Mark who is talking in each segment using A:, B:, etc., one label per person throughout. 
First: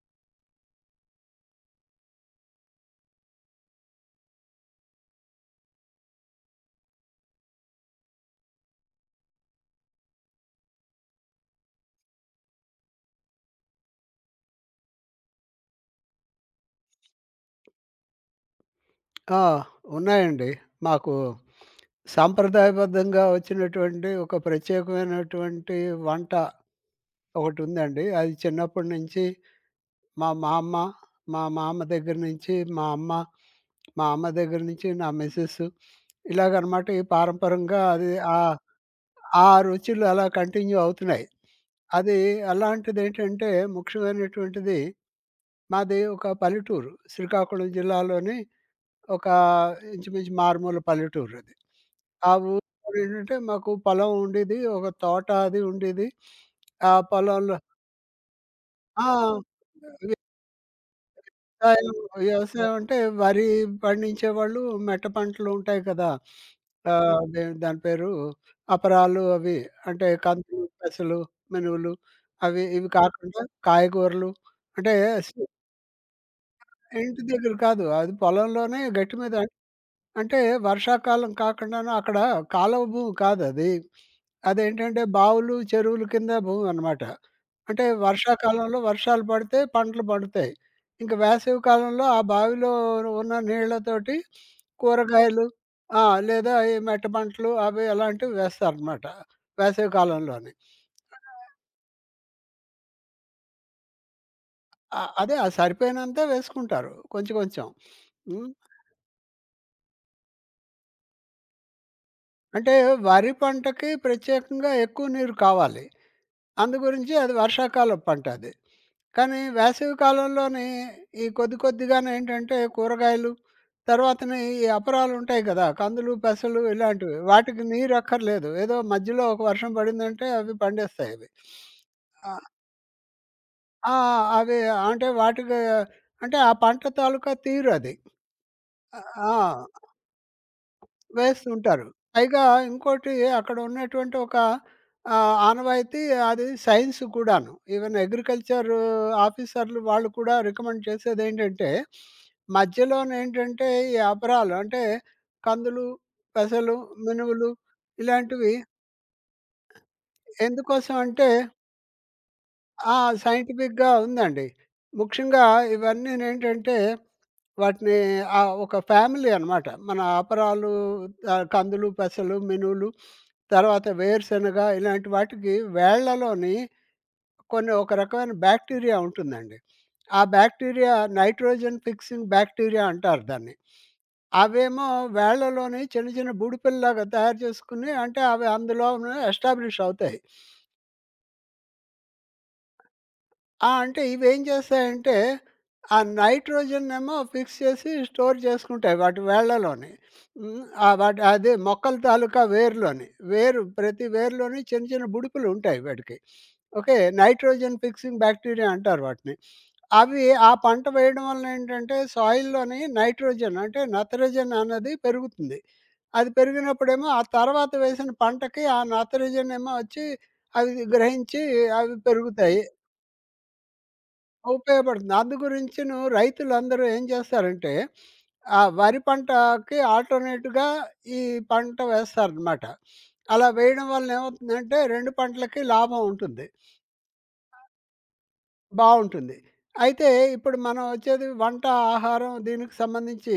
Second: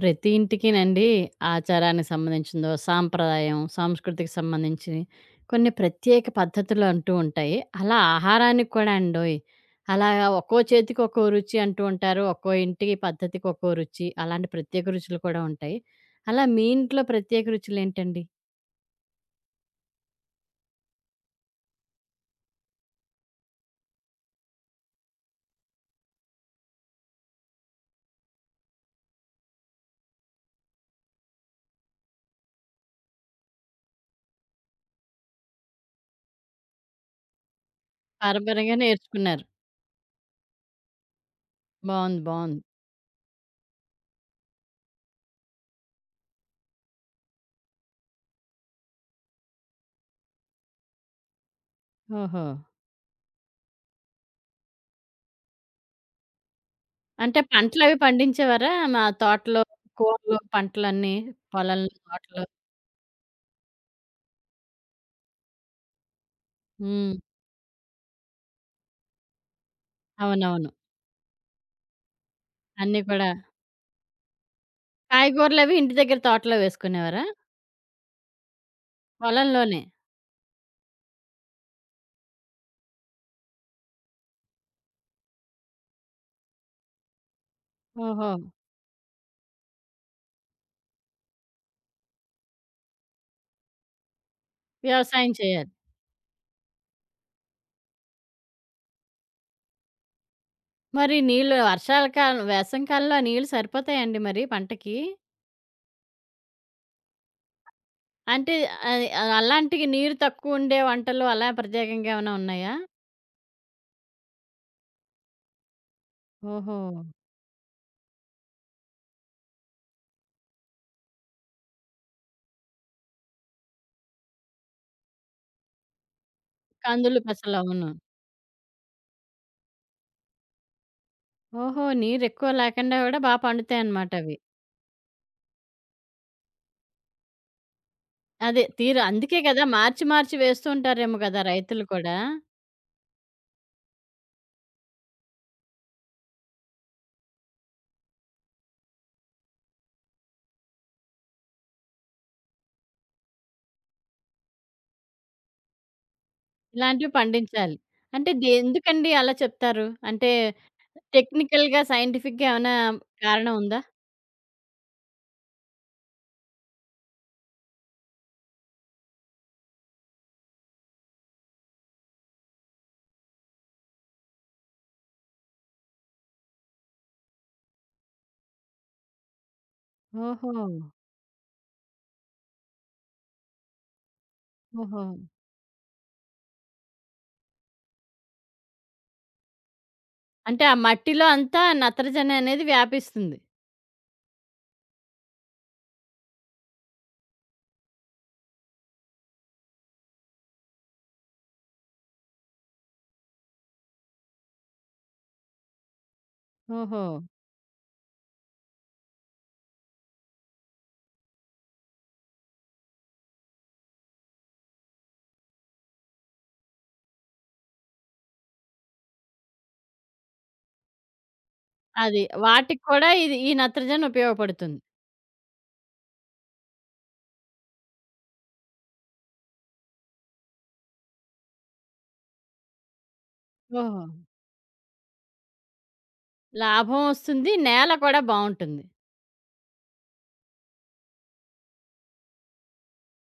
A: ప్రతి ఇంటికినండి ఆచారానికి సంబంధించిందో, సాంప్రదాయం, సంస్కృతికి సంబంధించినయి కొన్ని ప్రత్యేక పద్ధతులు అంటూ ఉంటాయి. అలా ఆహారానికి కూడా అండోయ్! అలాగా ఒక్కో చేతికి ఒక్కో రుచి అంటూ ఉంటారు. ఒక్కో ఇంటికి పద్ధతికి ఒక్కో రుచి. అలాంటి ప్రత్యేక రుచులు కూడా ఉంటాయి. అలా మీ ఇంట్లో ప్రత్యేక రుచులేంటండి?
B: ఆ! ఉన్నాయండి. మాకు సాంప్రదాయబద్ధంగా వచ్చినటువంటి ఒక ప్రత్యేకమైనటువంటి వంట ఒకటుందండి. అది చిన్నప్పటి నుంచి మా మామ్మ, మా మామ దగ్గర నుంచి మా అమ్మ, మా అమ్మ దగ్గర నుంచి నా మిసెస్ ఇలాగనమాట ఈ పారంపరంగా అది ఆహ్,
A: పరపరగా నేర్చుకున్నారు.
B: ఆ రుచులు అలా కంటిన్యూ అవుతున్నాయి. అది
A: బావుంది. బావుంది.
B: అలాంటిదేంటంటే ముఖ్యమైనటువంటిది మాది ఒక పల్లెటూరు. శ్రీకాకుళం జిల్లాలోని ఒక ఇంచుమించు మారుమూల పల్లెటూరది. ఆ
A: ఓహో!
B: ఊర్లో ఏంటంటే మాకు పొలం ఉండేది. ఒక తోట అది ఉండేది. ఆ
A: అంటే
B: పొలంలో
A: పంటలవి పండించేవారా? మా
B: ఆ!
A: తోటలో, కూరలు, పంటలన్నీ పొలంలో,
B: వ్యవసాయం,
A: తోటలో.
B: వ్యవసాయం అంటే వరి పండించేవాళ్ళు. మెట్ట పంటలు ఉంటాయి కదా!
A: హ్మ్.
B: అదే దాని పేరు అపరాలు అవి అంటే కందులు,
A: అవునవును.
B: పెసలు, మినువులు అవి ఇవి
A: అన్నీ కూడా
B: కాకుండా కాయగూరలు అంటే స్
A: కాయగూరలవి ఇంటి దగ్గర తోటలో
B: ఇంటి
A: వేసుకునేవారా?
B: దగ్గర కాదు. అది పొలంలోనే గట్టి మీద
A: పొలంలోనే.
B: అంటే వర్షాకాలం కాకుండాను అక్కడ కాలువ భూమి కాదది. అదేంటంటే బావులు, చెరువుల కింద భూమి అనమాట. అంటే
A: ఓహో!
B: వర్షాకాలంలో వర్షాలు పడితే పంటలు పండుతాయి. ఇంక వేసవి కాలంలో ఆ బావిలో ఉన్న నీళ్ళతోటి
A: వ్యవసాయం
B: కూరగాయలు
A: చేయాలి.
B: ఆ! లేదా ఈ మెట్ట పంటలు అవి అలాంటివి వేస్తారనమాట వేసవి కాలంలోని.
A: మరి నీళ్ళు వర్షాల కాలం వేసవి కాలంలో ఆ నీళ్ళు సరిపోతాయండి మరి పంటకి?
B: ఆ! అదే ఆ సరిపోయినంతే వేసుకుంటారు కొంచెం కొంచెం. హ్మ్.
A: అంటే అది అలాంటివి నీరు తక్కువుండే వంటలు అలా ప్రత్యేకంగా ఏమైనా ఉన్నాయా?
B: అంటే వరి పంటకి ప్రత్యేకంగా ఎక్కువ నీరు కావాలి.
A: ఓహో!
B: అందు గురించి అది వర్షాకాలం పంట అది. కానీ వేసవి కాలంలోని ఈ కొద్ది కొద్దిగానేంటంటే కూరగాయలు, తర్వాతనే ఈ అపరాలుంటాయి కదా! కందులు, పెసలు ఇలాంటివి.
A: కందులు, పెసలు
B: వాటికి
A: అవును.
B: నీరు అక్కర్లేదు. ఏదో మధ్యలో ఒక వర్షం పడిందంటే అవి పండేస్తాయి అవి.
A: ఓహో!
B: ఆ!
A: నీరెక్కువ లేకుండా కూడా బా
B: ఆ!
A: పండుతాయన్నమాట అవి.
B: అవి అంటే వాటికి అంటే ఆ పంట తాలూకా తీరు అది.
A: అదే తీర
B: ఆ!
A: అందుకే కదా!
B: ఆ!
A: మార్చి మార్చి వేస్తూ ఉంటారేమో కదా రైతులు
B: వేస్తుంటారు.
A: కూడా.
B: పైగా ఇంకోటి అక్కడ ఉన్నటువంటి ఒక ఆనవాయితీ అది సైన్స్ కూడాను. ఈవెన్ అగ్రికల్చర్ ఆఫీసర్‌లు వాళ్ళు కూడా రికమెండ్ చేసేదేంటంటే, మధ్యలోనేంటంటే ఈ అపరాలు అంటే కందులు, పెసలు,
A: ఇలాంటివి
B: మినువులు
A: పండించాలి. అంటే దే
B: ఇలాంటివి.
A: ఎందుకండి అలా చెప్తారు? అంటే
B: ఎందుకోసం అంటే
A: టెక్నికల్‌గా, సైంటిఫిక్‌గా ఏమైనా
B: ఆ!
A: కారణం ఉందా?
B: సైంటిఫిక్‌గా ఉందండి. ముఖ్యంగా ఇవన్నీనేంటంటే వాటిని ఆ ఒక ఫ్యామిలీ అనమాట. మన అపరాలు, కందులు, పెసలు, మినువులు, తర్వాత వేరుశనగ ఇలాంటి వాటికి వేళ్ళలోని కొన్ని ఒక రకమైన బ్యాక్టీరియా ఉంటుందండి. ఆ
A: ఓహో!
B: బ్యాక్టీరియా నైట్రోజన్ ఫిక్సింగ్ బ్యాక్టీరియా అంటారు దాన్ని. అవేమో
A: ఓహో!
B: వేళ్ళలోని చిన్న చిన్న బుడిపెలలాగా తయారు చేసుకొని అంటే అవి అందులోనే ఎస్టాబ్లిష్ అవుతాయి.
A: అంటే ఆ మట్టిలో అంతా నత్రజని అనేది వ్యాపిస్తుంది.
B: ఆ! అంటే ఇవేం చేస్తాయంటే, ఆ నైట్రోజన్ ఏమో ఫిక్స్ చేసి స్టోర్ చేసుకుంటాయి వాటి వేళ్ళలోని. హ్మ్. వాటి అదే మొక్కల తాలూకా వేరులోని. వేరు ప్రతి వేరులోని చిన్న చిన్న బుడిపులు ఉంటాయి వాటికి. ఓకే.
A: ఓహో!
B: నైట్రోజన్ ఫిక్సింగ్ బ్యాక్టీరియా అంటారు వాటిని. అవి ఆ పంట వేయడం వలన ఏంటంటే సాయిల్‌లోని నైట్రోజన్ అంటే నత్రజని అన్నది పెరుగుతుంది. అది పెరిగినప్పుడేమో ఆ తర్వాత వేసిన పంటకి ఆ నత్రజన్ ఏమో వచ్చి అవి గ్రహించి అవి
A: అది.
B: పెరుగుతాయి.
A: వాటికి కూడా ఇది ఈ నత్రజని ఉపయోగపడుతుంది.
B: ఉపయోగపడుతుంది. అందు గురించిను రైతులందరూ ఏం చేస్తారంటే, ఆ వరి పంటకి ఆల్టర్‌నేట్‌గా ఈ పంట వేస్తారనమాట. అలా వేయడం
A: ఓహో!
B: వలన ఏమవుతుందంటే 2 పంటలకి లాభం ఉంటుంది.
A: లాభం వస్తుంది. నేల కూడా బావుంటుంది.
B: బావుంటుంది. అయితే ఇప్పుడు మనం వచ్చేది వంట, ఆహారం దీనికి సంబంధించి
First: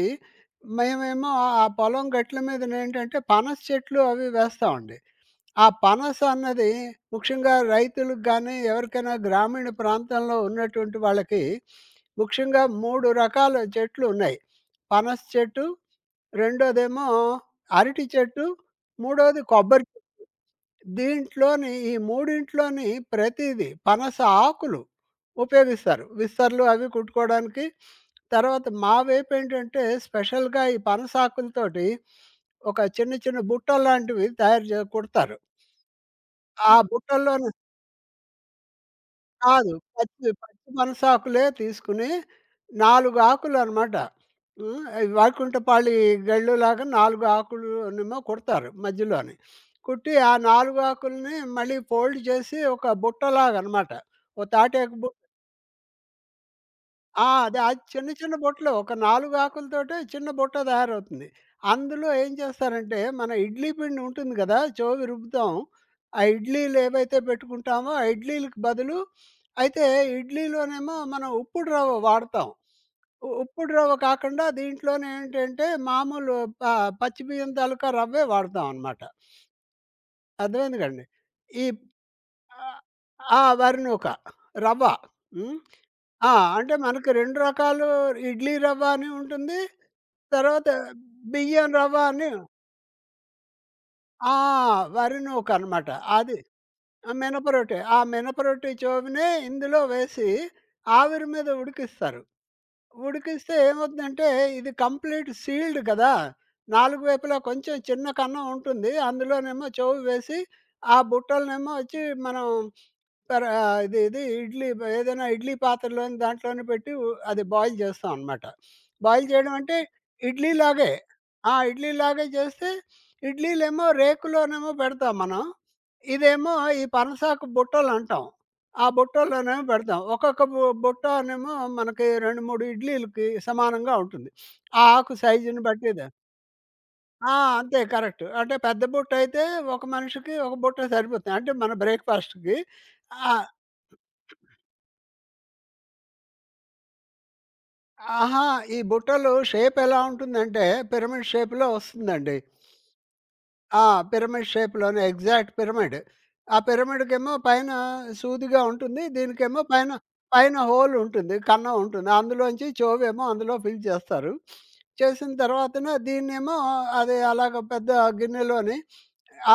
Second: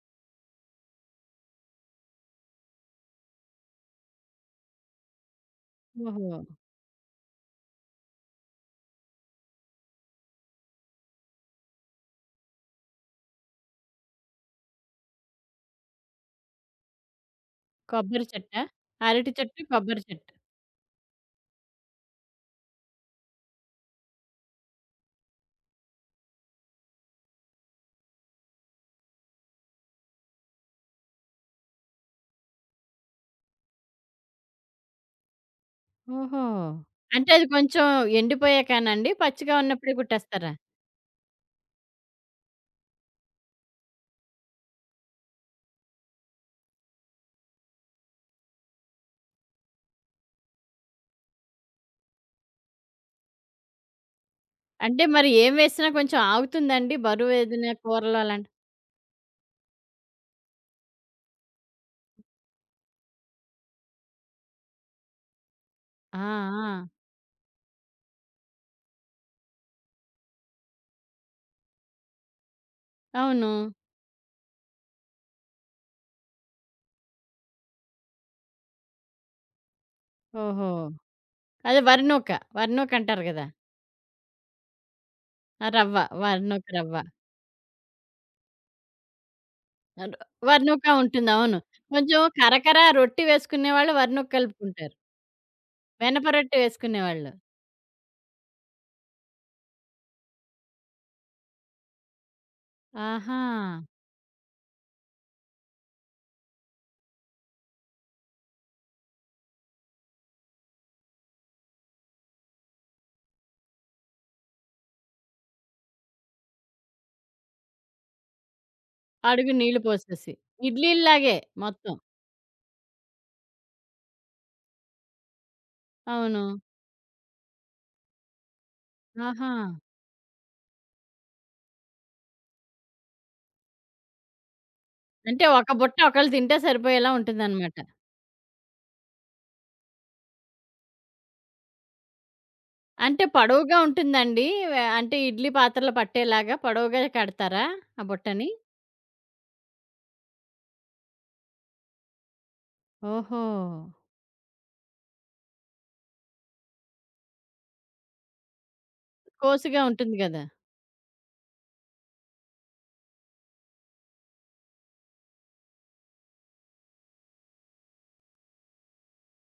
B: మేమేమో ఆ ఆ పొలం గట్ల మీదనేంటంటే పనస చెట్లు అవి వేస్తామండి. ఆ పనస
A: ఓహో!
B: అన్నది ముఖ్యంగా రైతులకు గానీ, ఎవరికైనా గ్రామీణ ప్రాంతంలో ఉన్నటువంటి వాళ్ళకి, ముఖ్యంగా 3 రకాల చెట్లు ఉన్నాయి. పనస చెట్టు, రెండోదేమో అరటి
A: కొబ్బరి
B: చెట్టు,
A: చెట్టా? అరటి
B: మూడోది
A: చెట్టు,
B: కొబ్బరి
A: కొబ్బరి
B: చెట్టు.
A: చెట్టు.
B: దీంట్లోని ఈ మూడింట్లోని ప్రతీది పనస ఆకులు ఉపయోగిస్తారు. విస్తర్లు అవి కుట్టుకోవడానికి. తర్వాత మా వైపు ఏంటంటే స్పెషల్‌గా ఈ పనసాకులతోటి ఒక చిన్న చిన్న బుట్టల్లాంటివి తయారు కుడతారు.
A: ఓహో!
B: ఆ
A: అంటే అది
B: బుట్టల్లోనే
A: కొంచెం ఎండిపోయాకనండి? పచ్చిగా
B: కాదు.
A: ఉన్నప్పుడే
B: పచ్చి
A: కుట్టేస్తారా?
B: పచ్చి మనసాకులే తీసుకొని 4 ఆకులనమాట. హ్మ్. అవి వైకుంఠపాళీ గెళ్ళులాగా 4 ఆకులునేమో కుడతారు మధ్యలోని. కుట్టి ఆ 4 ఆకుల్ని మళ్ళీ ఫోల్డ్ చేసి ఒక బుట్టలాగనమాట. ఓ తాటాకు
A: అంటే
B: బు
A: మరి ఏం వేసినా కొంచెం ఆగుతుందండి?
B: ఆ! అదే.
A: బరువేదైనా
B: అది చిన్న
A: కూరలు
B: చిన్న
A: అలాంటి
B: బుట్టలు. ఒక 4 ఆకులతోటే చిన్న బుట్ట తయారవుతుంది. అందులో ఏం చేస్తారంటే, మన ఇడ్లీ పిండి ఉంటుంది గదా! చెవికి రుబ్బుతాం.
A: ఆ!
B: ఆ ఇడ్లీలు
A: ఆ!
B: ఏవైతే పెట్టుకుంటామో, ఆ ఇడ్లీలకి బదులు అయితే ఇడ్లీలోనేమో మనం ఉప్పుడు రవ్వ వాడతాం. ఉ
A: అవును.
B: ఉప్పుడు రవ్వ కాకుండా దీంట్లోనే ఏంటంటే, మామూలు ప పచ్చి బియ్యం తాలూకా రవ్వే వాడతాం అనమాట.
A: ఓహో!
B: అర్థమైంది కదండీ! ఈ
A: అదే వరినూక. వరినూక అంటారు
B: ఆ!
A: గదా!
B: వరి నూక, రవ్వ. హ్మ్.
A: ఆ రవ్వ.
B: ఆ!
A: వరినూక
B: అంటే
A: రవ్వ.
B: మనకి 2 రకాలు ఇడ్లీ రవ్వ అని ఉంటుంది.
A: అదొ
B: తర్వాత
A: వరినూక ఉంటుంది. అవును.
B: బియ్యం రవ్వ
A: కొంచెం
B: అని
A: కరకర రొట్టి వేసుకునేవాళ్ళు వరినూక
B: ఆ!
A: కలుపుకుంటారు.
B: వరి నూక అనమాట.
A: వెనప
B: అది.
A: రొట్టె వేసుకునేవాళ్ళు.
B: మినప రొట్టె. ఆ మినప రొట్టె చోవనే ఇందులో వేసి ఆవిరి మీద ఉడికిస్తారు.
A: ఆహా!
B: ఉడికిస్తే ఏమవుతుందంటే ఇది కంప్లీట్ సీల్డ్ కదా! నాలుగు వైపులా కొంచెం చిన్న కన్నం ఉంటుంది. అందులోనేమో చెవి వేసి, ఆ బుట్టలనేమో వచ్చి మనం ఇది ఇది ఇడ్లీ ఏదైనా ఇడ్లీ పాత్రలోని దాంట్లోనే పెట్టి అది బాయిల్ చేస్తాం అనమాట. బాయిల్
A: అడుగు
B: చేయడం అంటే
A: నీళ్లు పోసేసి.
B: ఇడ్లీలాగే.
A: ఇడ్లీల్లాగే
B: ఆ!
A: మొత్తం.
B: ఇడ్లీలాగే చేస్తే ఇడ్లీలేమో రేకులోనేమో పెడతాం మనం.
A: అవును.
B: ఇదేమో ఈ పనసాకు బుట్టలంటాం. ఆ
A: ఆహా!
B: బుట్టలోనేమో పెడతాం. ఒక్కొక్క బుట్ట నేమో మనకి 2, 3 ఇడ్లీలకి సమానంగా ఉంటుంది. ఆ ఆకు
A: అంటే
B: సైజుని
A: ఒక
B: బట్టి
A: బుట్ట
B: దా
A: ఒకళ్ళు తింటే సరిపోయేలా
B: ఆ!
A: ఉంటుందనమాట.
B: అంతే కరెక్ట్. అంటే పెద్ద బుట్టయితే ఒక మనిషికి ఒక బుట్ట సరిపోతుంది. అంటే మన బ్రేక్‌ఫాస్ట్‌కి.
A: అంటే
B: ఆహ్,
A: పొడవుగా ఉంటుందండి. వె అంటే ఇడ్లీ పాత్రలో పట్టేలాగా పొడవుగా కడతారా ఆ
B: అహా!
A: బుట్టని?
B: ఈ బుట్టలు షేప్ ఎలా ఉంటుందంటే పిరమిడ్ షేప్‌లో వస్తుందండి.
A: ఓహో!
B: ఆ! పిరమిడ్ షేప్‌లోనే ఎగ్జాక్ట్ పిరమిడ్. ఆ పిరమిడ్‌కేమో పైన సూదిగా ఉంటుంది. దీనికేమో
A: కోసుగా
B: పైన
A: ఉంటుంది గదా!
B: పైన హోల్ ఉంటుంది. కన్నం ఉంటుంది. అందులోంచి చెవేమో అందులో ఫిల్ చేస్తారు. చేసిన తర్వాతన దీన్నేమో అది అలాగ పెద్ద గిన్నెలోని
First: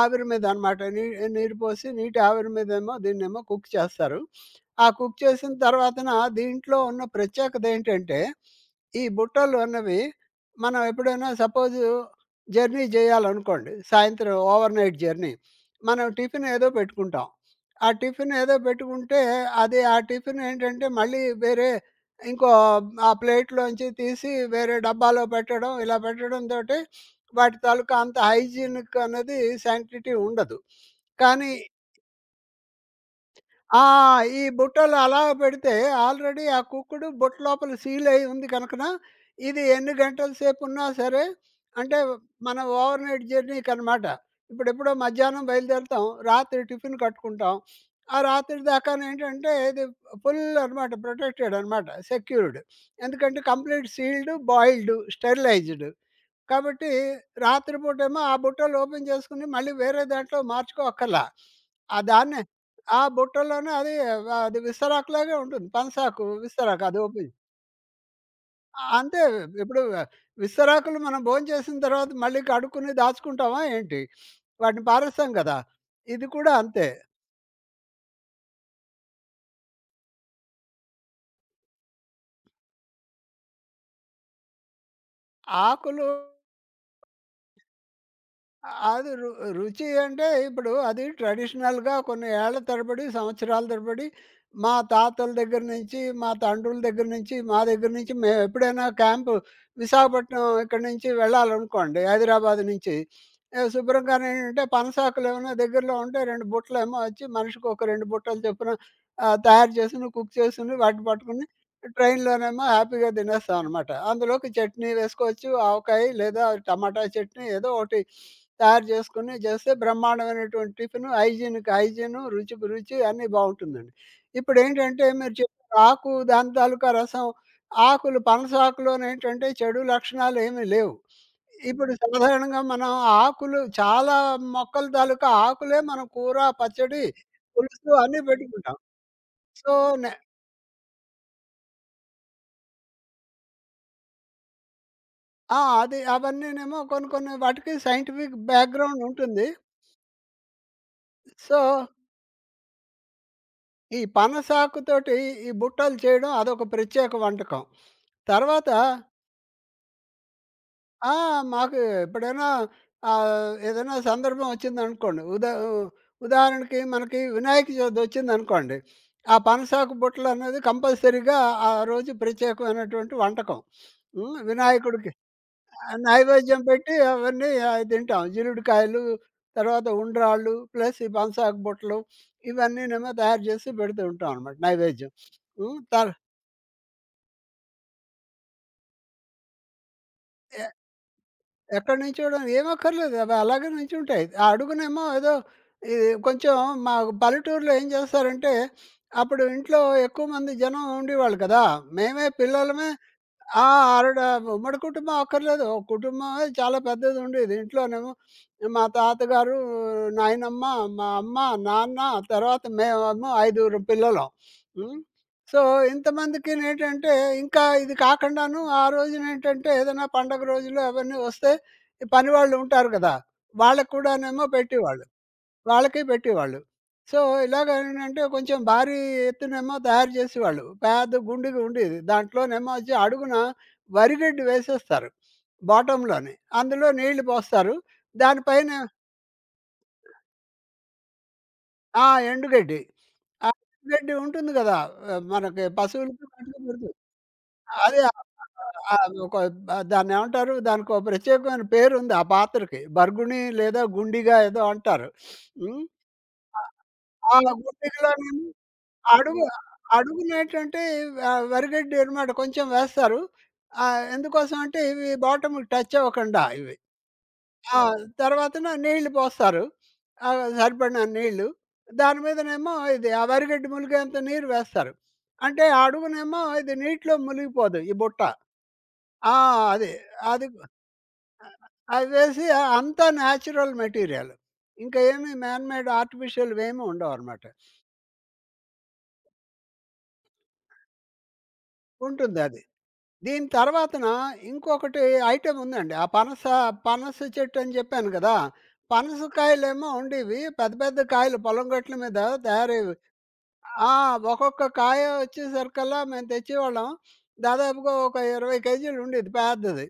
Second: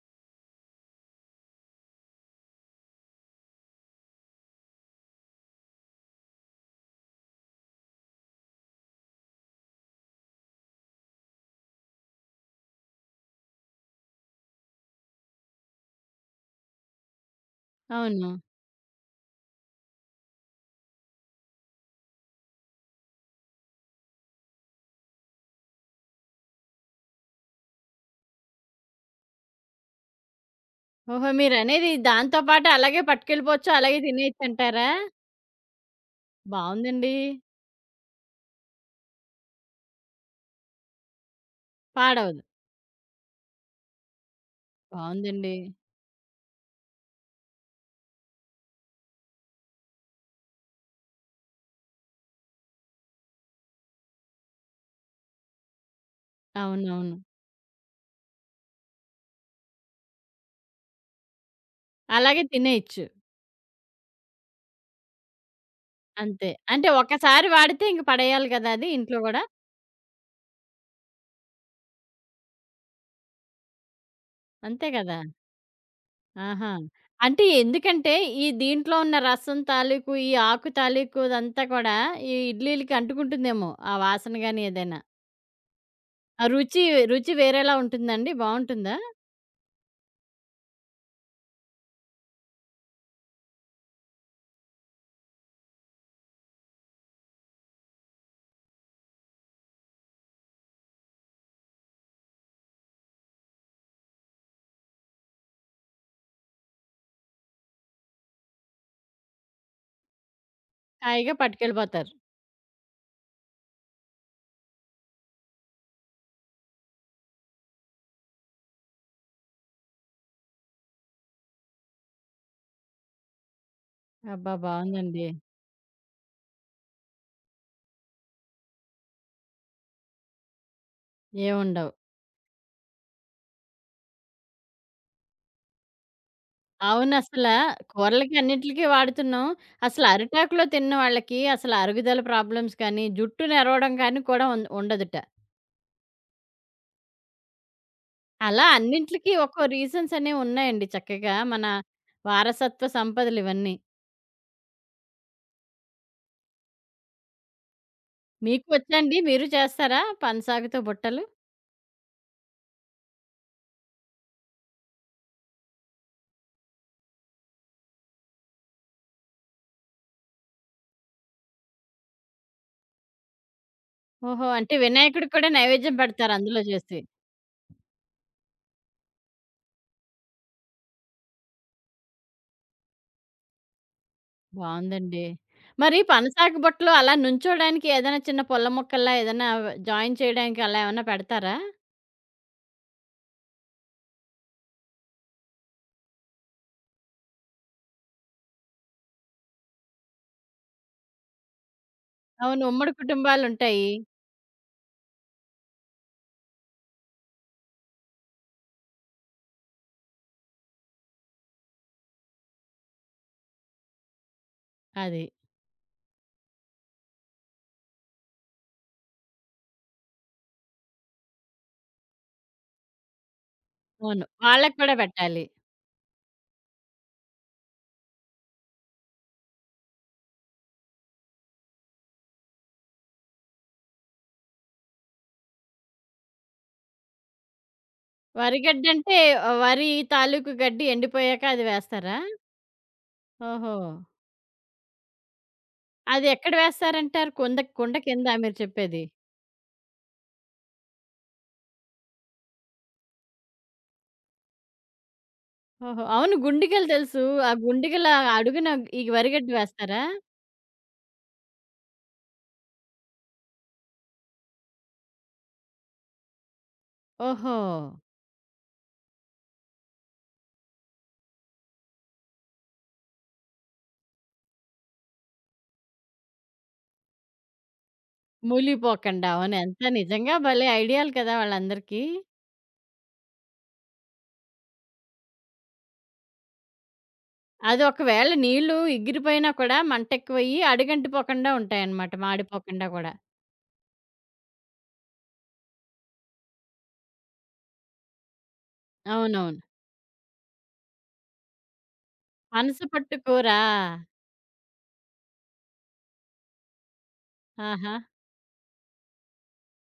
B: ఆవిరి మీద అనమాట నీరు పోసి నీటి ఆవిరి మీదేమో దీన్నేమో కుక్ చేస్తారు. ఆ కుక్ చేసిన తర్వాతన దీంట్లో ఉన్న ప్రత్యేకత ఏంటంటే, ఈ బుట్టలు అన్నవి మనం ఎప్పుడైనా సపోజు జర్నీ చేయాలనుకోండి. సాయంత్రం ఓవర్‌నైట్ జర్నీ. మనం టిఫిన్ ఏదో పెట్టుకుంటాం. ఆ
A: అవును.
B: టిఫిన్ ఏదో పెట్టుకుంటే అది ఆ టిఫిన్ ఏంటంటే మళ్ళీ వేరే ఇంకో ఆ ప్లేట్‌లోంచి తీసి వేరే డబ్బాలో పెట్టడం ఇలా పెట్టడంతోటి వాటి తాలూకా అంత హైజీనిక్ అన్నది శానిటరీ ఉండదు.
A: ఓహో!
B: కానీ
A: మీరనేది దాంతో పాటు అలాగే పట్టుకెళ్ళిపోవచ్చు,
B: ఆ!
A: అలాగే
B: ఈ
A: తినేయొచ్చంటారా?
B: బుట్టలో అలా పెడితే ఆల్రెడీ ఆ కుక్కుడు
A: బావుందండి.
B: బుట్ట లోపల సీల్ అయ్యి ఉంది కనుకన, ఇది ఎన్ని గంటల సేపు ఉన్నా సరే, అంటే
A: పాడవదు.
B: మనం ఓవర్ నైట్ జర్నీకనమాట. ఇప్పుడెప్పుడో మధ్యాహ్నం
A: బావుందండి.
B: బయలుదేరుతాం. రాత్రి టిఫిన్ కట్టుకుంటాం. ఆ రాత్రి దాకానేంటంటే ఇది ఫుల్ అనమాట. ప్రొటెక్టెడ్ అనమాట. సెక్యూర్డ్. ఎందుకంటే కంప్లీట్ సీల్డ్, బాయిల్డ్, స్టెరిలైజ్డ్. కాబట్టి
A: అవునవును.
B: రాత్రిపూటేమో ఆ బుట్టలు ఓపెన్ చేసుకుని మళ్ళీ వేరే దాంట్లో మార్చుకోక్కర్లా. ఆ దాన్నే
A: అలాగే
B: ఆ
A: తినేయొచ్చు.
B: బుట్టలోనే అది అది విస్తరాకులాగే ఉంటుంది. పనసాకు,
A: అంతే.
B: విస్తరాకు
A: అంటే
B: అది ఓపెన్
A: ఒక్కసారి వాడితే ఇంక పడేయాలి గదా అది ఇంట్లో
B: అంతే.
A: గూడా.
B: ఇప్పుడు విస్తరాకులు మనం భోంచేసిన తర్వాత మళ్ళీ కడుక్కుని దాచుకుంటామా ఏంటి? వాటిని
A: అంతే గదా!
B: పారేస్తాం కదా! ఇది కూడా
A: ఆహా!
B: అంతే.
A: అంటే ఎందుకంటే, ఈ దీంట్లో ఉన్న రసం తాలూకు, ఈ ఆకు తాలూకు అదంతా కూడా ఈ ఇడ్లీలకి అంటుకుంటుందేమో! ఆ వాసన గాని ఏదైనా.
B: ఆకులు
A: ఆ రుచి, వేరేలా ఉంటుందండి? బావుంటుందా?
B: అది రు రుచి అంటే ఇప్పుడు అది ట్రెడిషనల్‌గా కొన్ని ఏళ్ల తరబడి, సంవత్సరాల తరబడి మా తాతల దగ్గర నుంచి, మా తండ్రుల దగ్గర నుంచి, మా దగ్గర నుంచి మేమెప్పుడైనా క్యాంప్ విశాఖపట్నం ఇక్కడి నుంచి వెళ్ళాలనుకోండి హైదరాబాద్ నుంచి, శుభ్రంగానేంటంటే పనసాకులేమన్నా దగ్గరలో ఉంటే 2 బుట్టలేమో వచ్చి మనిషికి ఒక 2 బుట్టలు చొప్పున తయారు చేసుకొని, కుక్ చేసుకొని వాటిని
A: హాయిగా
B: పట్టుకొని
A: పట్టుకెళ్ళిపోతారు.
B: ట్రైన్‌లోనేమో హ్యాపీగా తినేస్తాం అనమాట. అందులోకి చట్నీ వేసుకోవచ్చు. ఆవకాయ లేదా టమాటా చట్నీ ఏదో ఒకటి తయారు చేసుకొని చేస్తే బ్రహ్మాండమైనటువంటి టిఫిను. హైజీన్‌కి హైజీను, రుచికి రుచి అన్నీ బావుంటుందండి.
A: అబ్బా!
B: ఇప్పుడేంటంటే
A: బావుందండి.
B: మీరు చెప్పిన ఆకు దాని తాలూకా రసం, ఆకులు పనస ఆకులోనేంటంటే చెడు లక్షణాలు ఏమీ లేవు.
A: ఏముండవు.
B: ఇప్పుడు సాధారణంగా మనం ఆకులు చాలా మొక్కల తాలూకా ఆకులే మనం కూర, పచ్చడి,
A: అవునసల
B: పులుసు అన్నీ
A: కూరలకి
B: పెట్టుకుంటాం.
A: అన్నిట్లికి వాడుతున్నాం.
B: సో,
A: అసలు
B: నే
A: అరిటాకులో తిన్న వాళ్ళకి అసలు అరుగుదల ప్రాబ్లమ్స్ కానీ, జుట్టు నెరవడం కానీ కూడా ఉండదుట.
B: ఆ! అది అవన్నీనేమో కొన్ని కొన్ని వాటికి సైంటిఫిక్
A: అలా
B: బ్యాక్‌గ్రౌండ్
A: అన్నింట్లికి
B: ఉంటుంది.
A: ఒక్కో రీజన్స్ అనేవున్నాయండి చక్కగా
B: సో,
A: మన వారసత్వ సంపదలివన్నీ.
B: ఈ పనసాకుతోటి ఈ బుట్టలు చేయడం అదొక ప్రత్యేక వంటకం.
A: మీకు
B: తర్వాత
A: వచ్చాండి? మీరు చేస్తారా? పనసాగుతో
B: ఆ!
A: బుట్టలు?
B: మాకు ఎప్పుడైనా ఏదైనా సందర్భం వచ్చిందనుకోండి. ఉదాహరణకి మనకి వినాయక చవితి వచ్చిందనుకోండి. ఆ పనసాకు బుట్టలనేది కంపల్సరీగా ఆ రోజు ప్రత్యేకమైనటువంటి వంటకం. హ్మ్.
A: ఓహో! అంటే
B: వినాయకుడికి.
A: వినాయకుడికి కూడా
B: ఆ!
A: నైవేద్యం పెడతారు
B: నైవేద్యం
A: అందులో
B: పెట్టి
A: చేసి.
B: అవన్నీ తింటాం. జీలుడికాయలు, తర్వాత ఉండ్రాళ్ళు, ప్లస్ ఈ బంసాకు బుట్టలు ఇవన్నీనేమో తయారు చేసి పెడుతూ ఉంటాం అనమాట నైవేద్యం.
A: బావుందండి.
B: హ్మ్.
A: మరి పనసాగు బుట్టలో అలా నుంచోడానికి ఏదైనా చిన్న పుల్ల ముక్కల్లా ఏదైనా జాయిన్ చేయడానికి
B: ఎ
A: అలా ఏమన్నా పెడతారా?
B: ఎక్కడి నుంచోడం ఏమక్కర్లేదు. అవి అలాగే నించుంటాయి. ఆ అడుగునేమో ఏదో ఈ కొంచెం మా పల్లెటూరులో ఏం చేస్తారంటే, అప్పుడు ఇంట్లో ఎక్కువ మంది జనం ఉండేవాళ్ళు కదా! మేమే
A: అవును.
B: పిల్లలమే
A: ఉమ్మడి
B: ఆ!
A: కుటుంబాలుంటాయి.
B: ఆరుడ ఉమ్మడి కుటుంబం అక్కర్లేదు. ఒక కుటుంబమే చాలా పెద్దది ఉండేది. ఇంట్లోనేమో మా తాతగారు, నాయనమ్మ, మా అమ్మ, నాన్న తర్వాత మేమేమో ఐదుగురం పిల్లలం. హ్మ్.
A: అది.
B: సో, ఇంతమందికినేంటంటే ఇంకా ఇది కాకుండాను ఆ రోజునేంటంటే ఏదైనా పండగ రోజులు అవన్నీ వస్తే ఈ పనివాళ్ళుంటారు గదా! వాళ్ళకి
A: అవును.
B: కూడానేమో
A: వాళ్ళకి కూడా
B: పెట్టేవాళ్ళు.
A: పెట్టాలి.
B: వాళ్ళకి పెట్టేవాళ్ళు. సో, ఇలాగేంటంటే కొంచెం భారీ ఎత్తునేమో తయారు చేసేవాళ్ళు. పెద్ద గుండుగా ఉండేది. దాంట్లోనేమో వచ్చి అడుగున వరిగడ్డి వేసేస్తారు బాటమ్‌లోని. అందులో నీళ్లు పోస్తారు. దానిపైన
A: వరిగడ్డంటే వరి తాలూకు గడ్డి ఎండిపోయాక అది
B: ఆ!
A: వేస్తారా?
B: ఎండుగడ్డి. ఆ
A: ఓహో!
B: ఎండుగడ్డి ఉంటుంది గదా! మనకి పశువులకి
A: అది ఎక్కడ
B: వాటికి పెడుతూ
A: వేస్తారంటారు? కుండ కుండ
B: అదే ఆహ్,
A: కిందా మీరు చెప్పేది?
B: ఆహ్, ఒక దాన్నేమంటారు? దానికో ప్రత్యేకమైన పేరుంది ఆ పాత్రకి. బర్గుణి లేదా గుండిగా ఏదో అంటారు. హ్మ్.
A: ఓహో! అవును.
B: ఆ!
A: గుండిగలు తెలుసు.
B: ఆ
A: ఆ గుండిగల
B: గుండిగలోనేమో
A: అడుగున ఈ
B: అడుగు
A: వరిగడ్డి వేస్తారా?
B: అడుగునేంటంటే వరిగడ్డి అనమాట కొంచెం వేస్తారు. ఎందుకోసం అంటే ఇవి బాటమ్‌కి టచ్ అవ్వకుండా ఇవి.
A: ఓహో!
B: ఆ! తర్వాతన నీళ్లు పోస్తారు. సరిపడినన్ని నీళ్లు. దాని మీదనేమో ఇది ఆ వరిగడ్డి ములిగేంత నీరు వేస్తారు. అంటే ఆ అడుగునేమో ఇది నీటిలో మునిగిపోదు ఈ బుట్ట.
A: మూలిగిపోకండా.
B: ఆ!
A: అవును. ఎంత
B: అది.
A: నిజంగా
B: అది
A: భలే ఐడియాలు కదా! వాళ్ళందరికీ.
B: అది వేసి అంతా నేచురల్ మెటీరియల్. ఇంకా ఏమి మ్యాన్ మేడ్ ఆర్టిఫిషియల్‌వేమి ఉండవనమాట.
A: అది ఒకవేళ నీళ్ళు ఇగిరిపోయినా కూడా మంటెక్కువయ్యి అడుగంటిపోకుండా ఉంటాయన్నమాట.
B: ఉంటుందది.
A: మాడిపోకుండా కూడా.
B: దీని తర్వాతన ఇంకొకటి ఐటెమ్ ఉందండి. ఆ పనస, పనస చెట్టు అని చెప్పాను గదా!
A: అవునవును.
B: పనసకాయలేమో ఉండేవి. పెద్ద పెద్ద కాయలు పొలం గట్ల మీద తయారయ్యేవి.
A: పనసపొట్టు కూర.
B: ఆ! ఒక్కొక్క కాయ వచ్చేసరికల్లా మేము తెచ్చేవాళ్ళం. దాదాపుగా
A: ఆహా!
B: ఒక 20 కేజీలు ఉండేది పెద్దది.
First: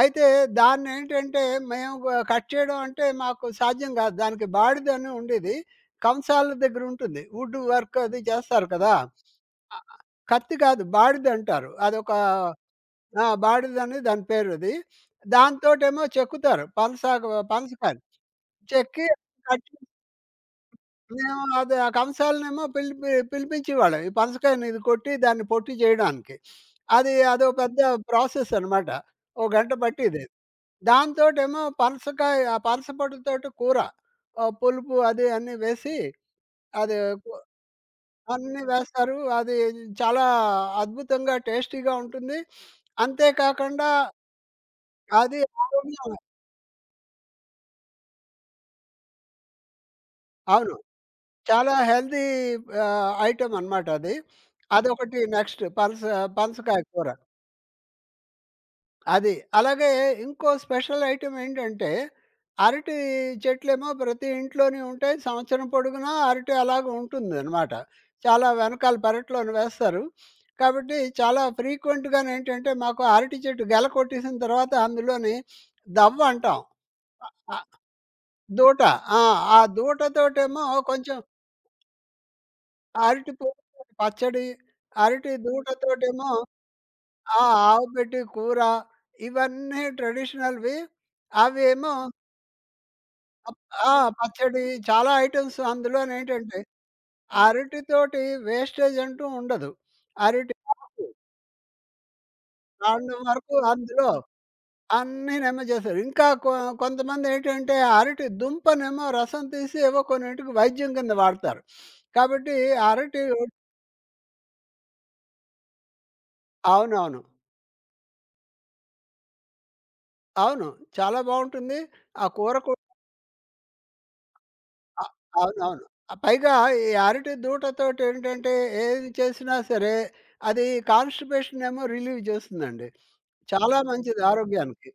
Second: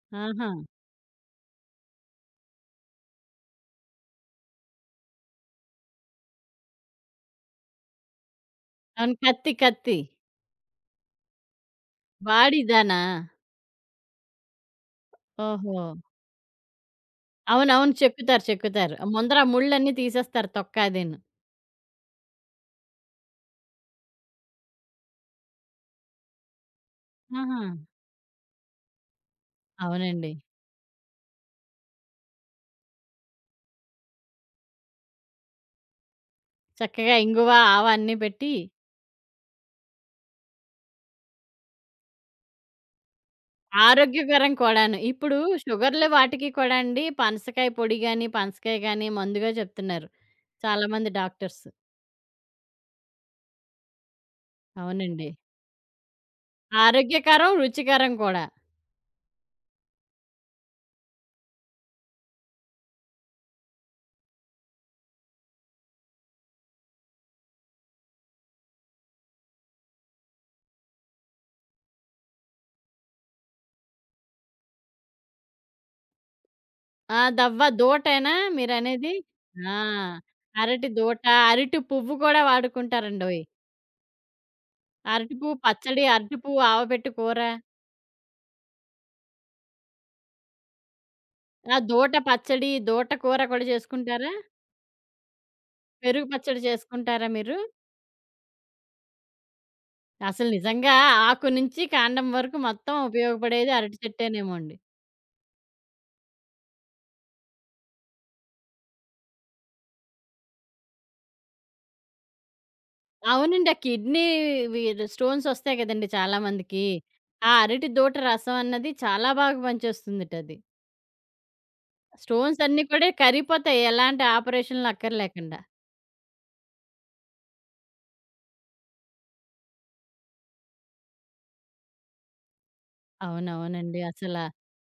B: అయితే
A: ఆహా!
B: దాన్నేంటంటే మేము కట్ చేయడం అంటే మాకు సాధ్యం కాదు. దానికి బాడిదని ఉండేది. కంసాల దగ్గర ఉంటుంది. వుడ్ వర్క్ అది చేస్తారు కదా!
A: అవును. కత్తి,
B: ఆ!
A: కత్తి.
B: కత్తి కాదు బాడిదంటారు. అదొక
A: వాడిదానా?
B: ఆ! బాడిదని దాని పేరది.
A: ఓహో!
B: దాంతోటేమో చెక్కుతారు. పనస
A: అవునవును.
B: పనసకాయలు
A: చెక్కుతారు.
B: చెక్కి
A: ముందర ఆ
B: కట్
A: ముళ్ళన్నీ తీసేస్తారు తొక్క అదీను.
B: మేము అదే ఆ కంసాలనేమో పిలిపించేవాళ్ళం. ఈ పనసకాయని ఇది కొట్టి దాన్ని పొట్టు చేయడానికి. అది అదో
A: ఆహా!
B: పెద్ద ప్రాసెస్ అనమాట. ఓ గంట పట్టేది.
A: అవునండి.
B: దాంతోటేమో పనసకాయ ఆ పనస పొట్టుతోటి కూర. పులుపు అది అన్నీ వేసి అది
A: చక్కగా
B: కు
A: ఇంగువ, ఆవ అన్నీ పెట్టి
B: అన్నీ వేస్తారు. అది చాలా అద్భుతంగా టేస్టీగా ఉంటుంది. అంతే కాకుండా
A: ఆరోగ్యకరం కూడాను. ఇప్పుడు
B: అది
A: షుగర్‌లు
B: ఆరోగ్యం
A: వాటికి కూడా అండి పనసకాయ పొడి గాని, పనసకాయ గాని మందుగా చెప్తున్నారు.
B: అవును.
A: చాలామంది డాక్టర్స్.
B: చాలా హెల్తీ ఐటెమ్ అనమాట అది. అదొకటి
A: అవునండి.
B: నెక్స్ట్ పనస పనసకాయ కూర.
A: ఆరోగ్యకరం, రుచికరం కూడా.
B: అది. అలాగే ఇంకో స్పెషల్ ఐటెమ్ ఏంటంటే, అరటి చెట్లేమో ప్రతి ఇంట్లోని ఉంటాయి. సంవత్సరం పొడుగునా అరటి అలాగ ఉంటుందనమాట. చాలా వెనకాల పెరట్లోని వేస్తారు. కాబట్టి చాలా ఫ్రీక్వెంట్‌గానేంటంటే, మాకు అరటి చెట్టు గెల కొట్టేసిన తర్వాత అందులోని దవ్వ అంటాం.
A: ఆ!
B: ఆహ్,
A: దవ్వ
B: ఆహ్,
A: దూటేనా
B: దూట.
A: మీరనేది?
B: ఆ! ఆ
A: ఆ!
B: దూటతోటేమో
A: అరటి
B: కొంచెం
A: దూట, అరటి పువ్వు కూడా
B: అరటి
A: వాడుకుంటారండోయ్!
B: పువ్వు పచ్చడి, అరటి
A: అరటి పువ్వు పచ్చడి,
B: దూటతోటేమో
A: అరటి పువ్వు ఆవబెట్టి కూర.
B: ఆ! ఆవపెట్టి కూర ఇవన్నీ ట్రెడిషనల్‌వి.
A: ఆ!
B: అవేమో
A: దూట పచ్చడి, దూట కూర
B: అప్
A: కూడా
B: ఆ!
A: చేసుకుంటారా?
B: పచ్చడి చాలా ఐటెమ్స్
A: పెరుగు పచ్చడి
B: అందులోనేంటంటే,
A: చేసుకుంటారా మీరు?
B: అరటితోటి వేస్టేజ్ అంటూ ఉండదు.
A: అసలు
B: అరటి
A: నిజంగా
B: ఆకు
A: ఆకు నుంచి కాండం వరకు మొత్తం
B: కాండం వరకు
A: ఉపయోగపడేది అరటి
B: అందులో
A: చెట్టేనేమో అండి.
B: అన్నీ నిల్వ చేశారు. ఇంకా కొంతమందేంటంటే, అరటి దుంపనేమో రసం తీసి ఏవో కొన్నింటికి వైద్యం కింద వాడతారు. కాబట్టి అరటి
A: అవునండి. ఆ కిడ్నీ వి స్టోన్స్ వస్తాయి కదండీ చాలా మందికి.
B: అవునవును.
A: ఆ అరటి దూట రసం అన్నది చాలా బాగా పనిచేస్తుందట అది.
B: అవును. చాలా బావుంటుంది. ఆ కూర
A: స్టోన్స్ అన్నీ
B: కూడా
A: కూడా కరిగిపోతాయి ఎలాంటి ఆపరేషన్‌లు
B: అ
A: అక్కర్లేకుండా.
B: అవునవును. పైగా ఈ అరటి దూటతోటేంటంటే ఏది చేసినా సరే, అది కాన్‌స్టిపేషన్ ఏమో రిలీవ్ చేస్తుందండి. చాలా
A: అవునవునండి.
B: మంచిది
A: అసల
B: ఆరోగ్యానికి.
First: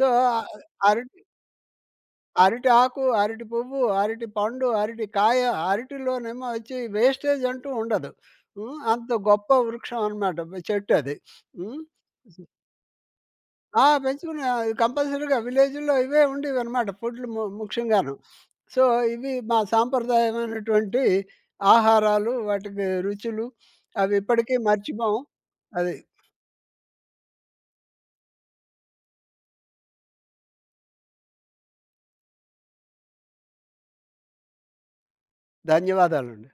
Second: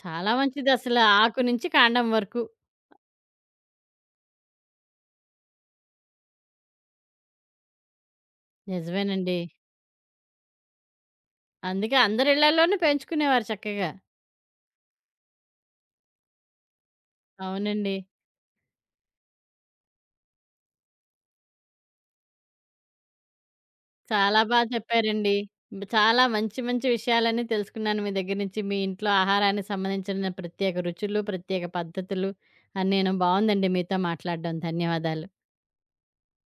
B: సో,
A: చాలా
B: ఆహ్,
A: మంచిది అసల
B: అరటి
A: ఆకు నుంచి కాండం వరకు.
B: అరటి ఆకు, అరటి పువ్వు, అరటి పండు, అరటి కాయ, అరటిలోనేమో వచ్చి వేస్టేజ్ అంటూ ఉండదు. హ్మ్. అంత
A: నిజమేనండి.
B: గొప్ప వృక్షం అనమాట. చెట్టది. హ్మ్.
A: అందుకే అందరి ఇళ్లలోనూ పెంచుకునేవారు
B: ఆ!
A: చక్కగా.
B: పెంచుకునే కంపల్సరీగా విలేజ్‌లో ఇవే ఉండేవనమాట ఫుడ్‌లు
A: అవునండి.
B: ముఖ్యంగాను. సో, ఇవి మా సాంప్రదాయమైనటువంటి ఆహారాలు, వాటికి రుచులు అవి
A: చాలా బా
B: ఇప్పటికీ మర్చిపోము.
A: చెప్పారండి. బ్
B: అది.
A: చాలా మంచి మంచి విషయాలన్నీ తెలుసుకున్నాను మీ దగ్గర నుంచి. మీ ఇంట్లో ఆహారానికి సంబంధించిన ప్రత్యేక రుచులు, ప్రత్యేక పద్ధతులు అన్నీను. బావుందండి మీతో మాట్లాడడం. ధన్యవాదాలు.
B: ధన్యవాదాలండి.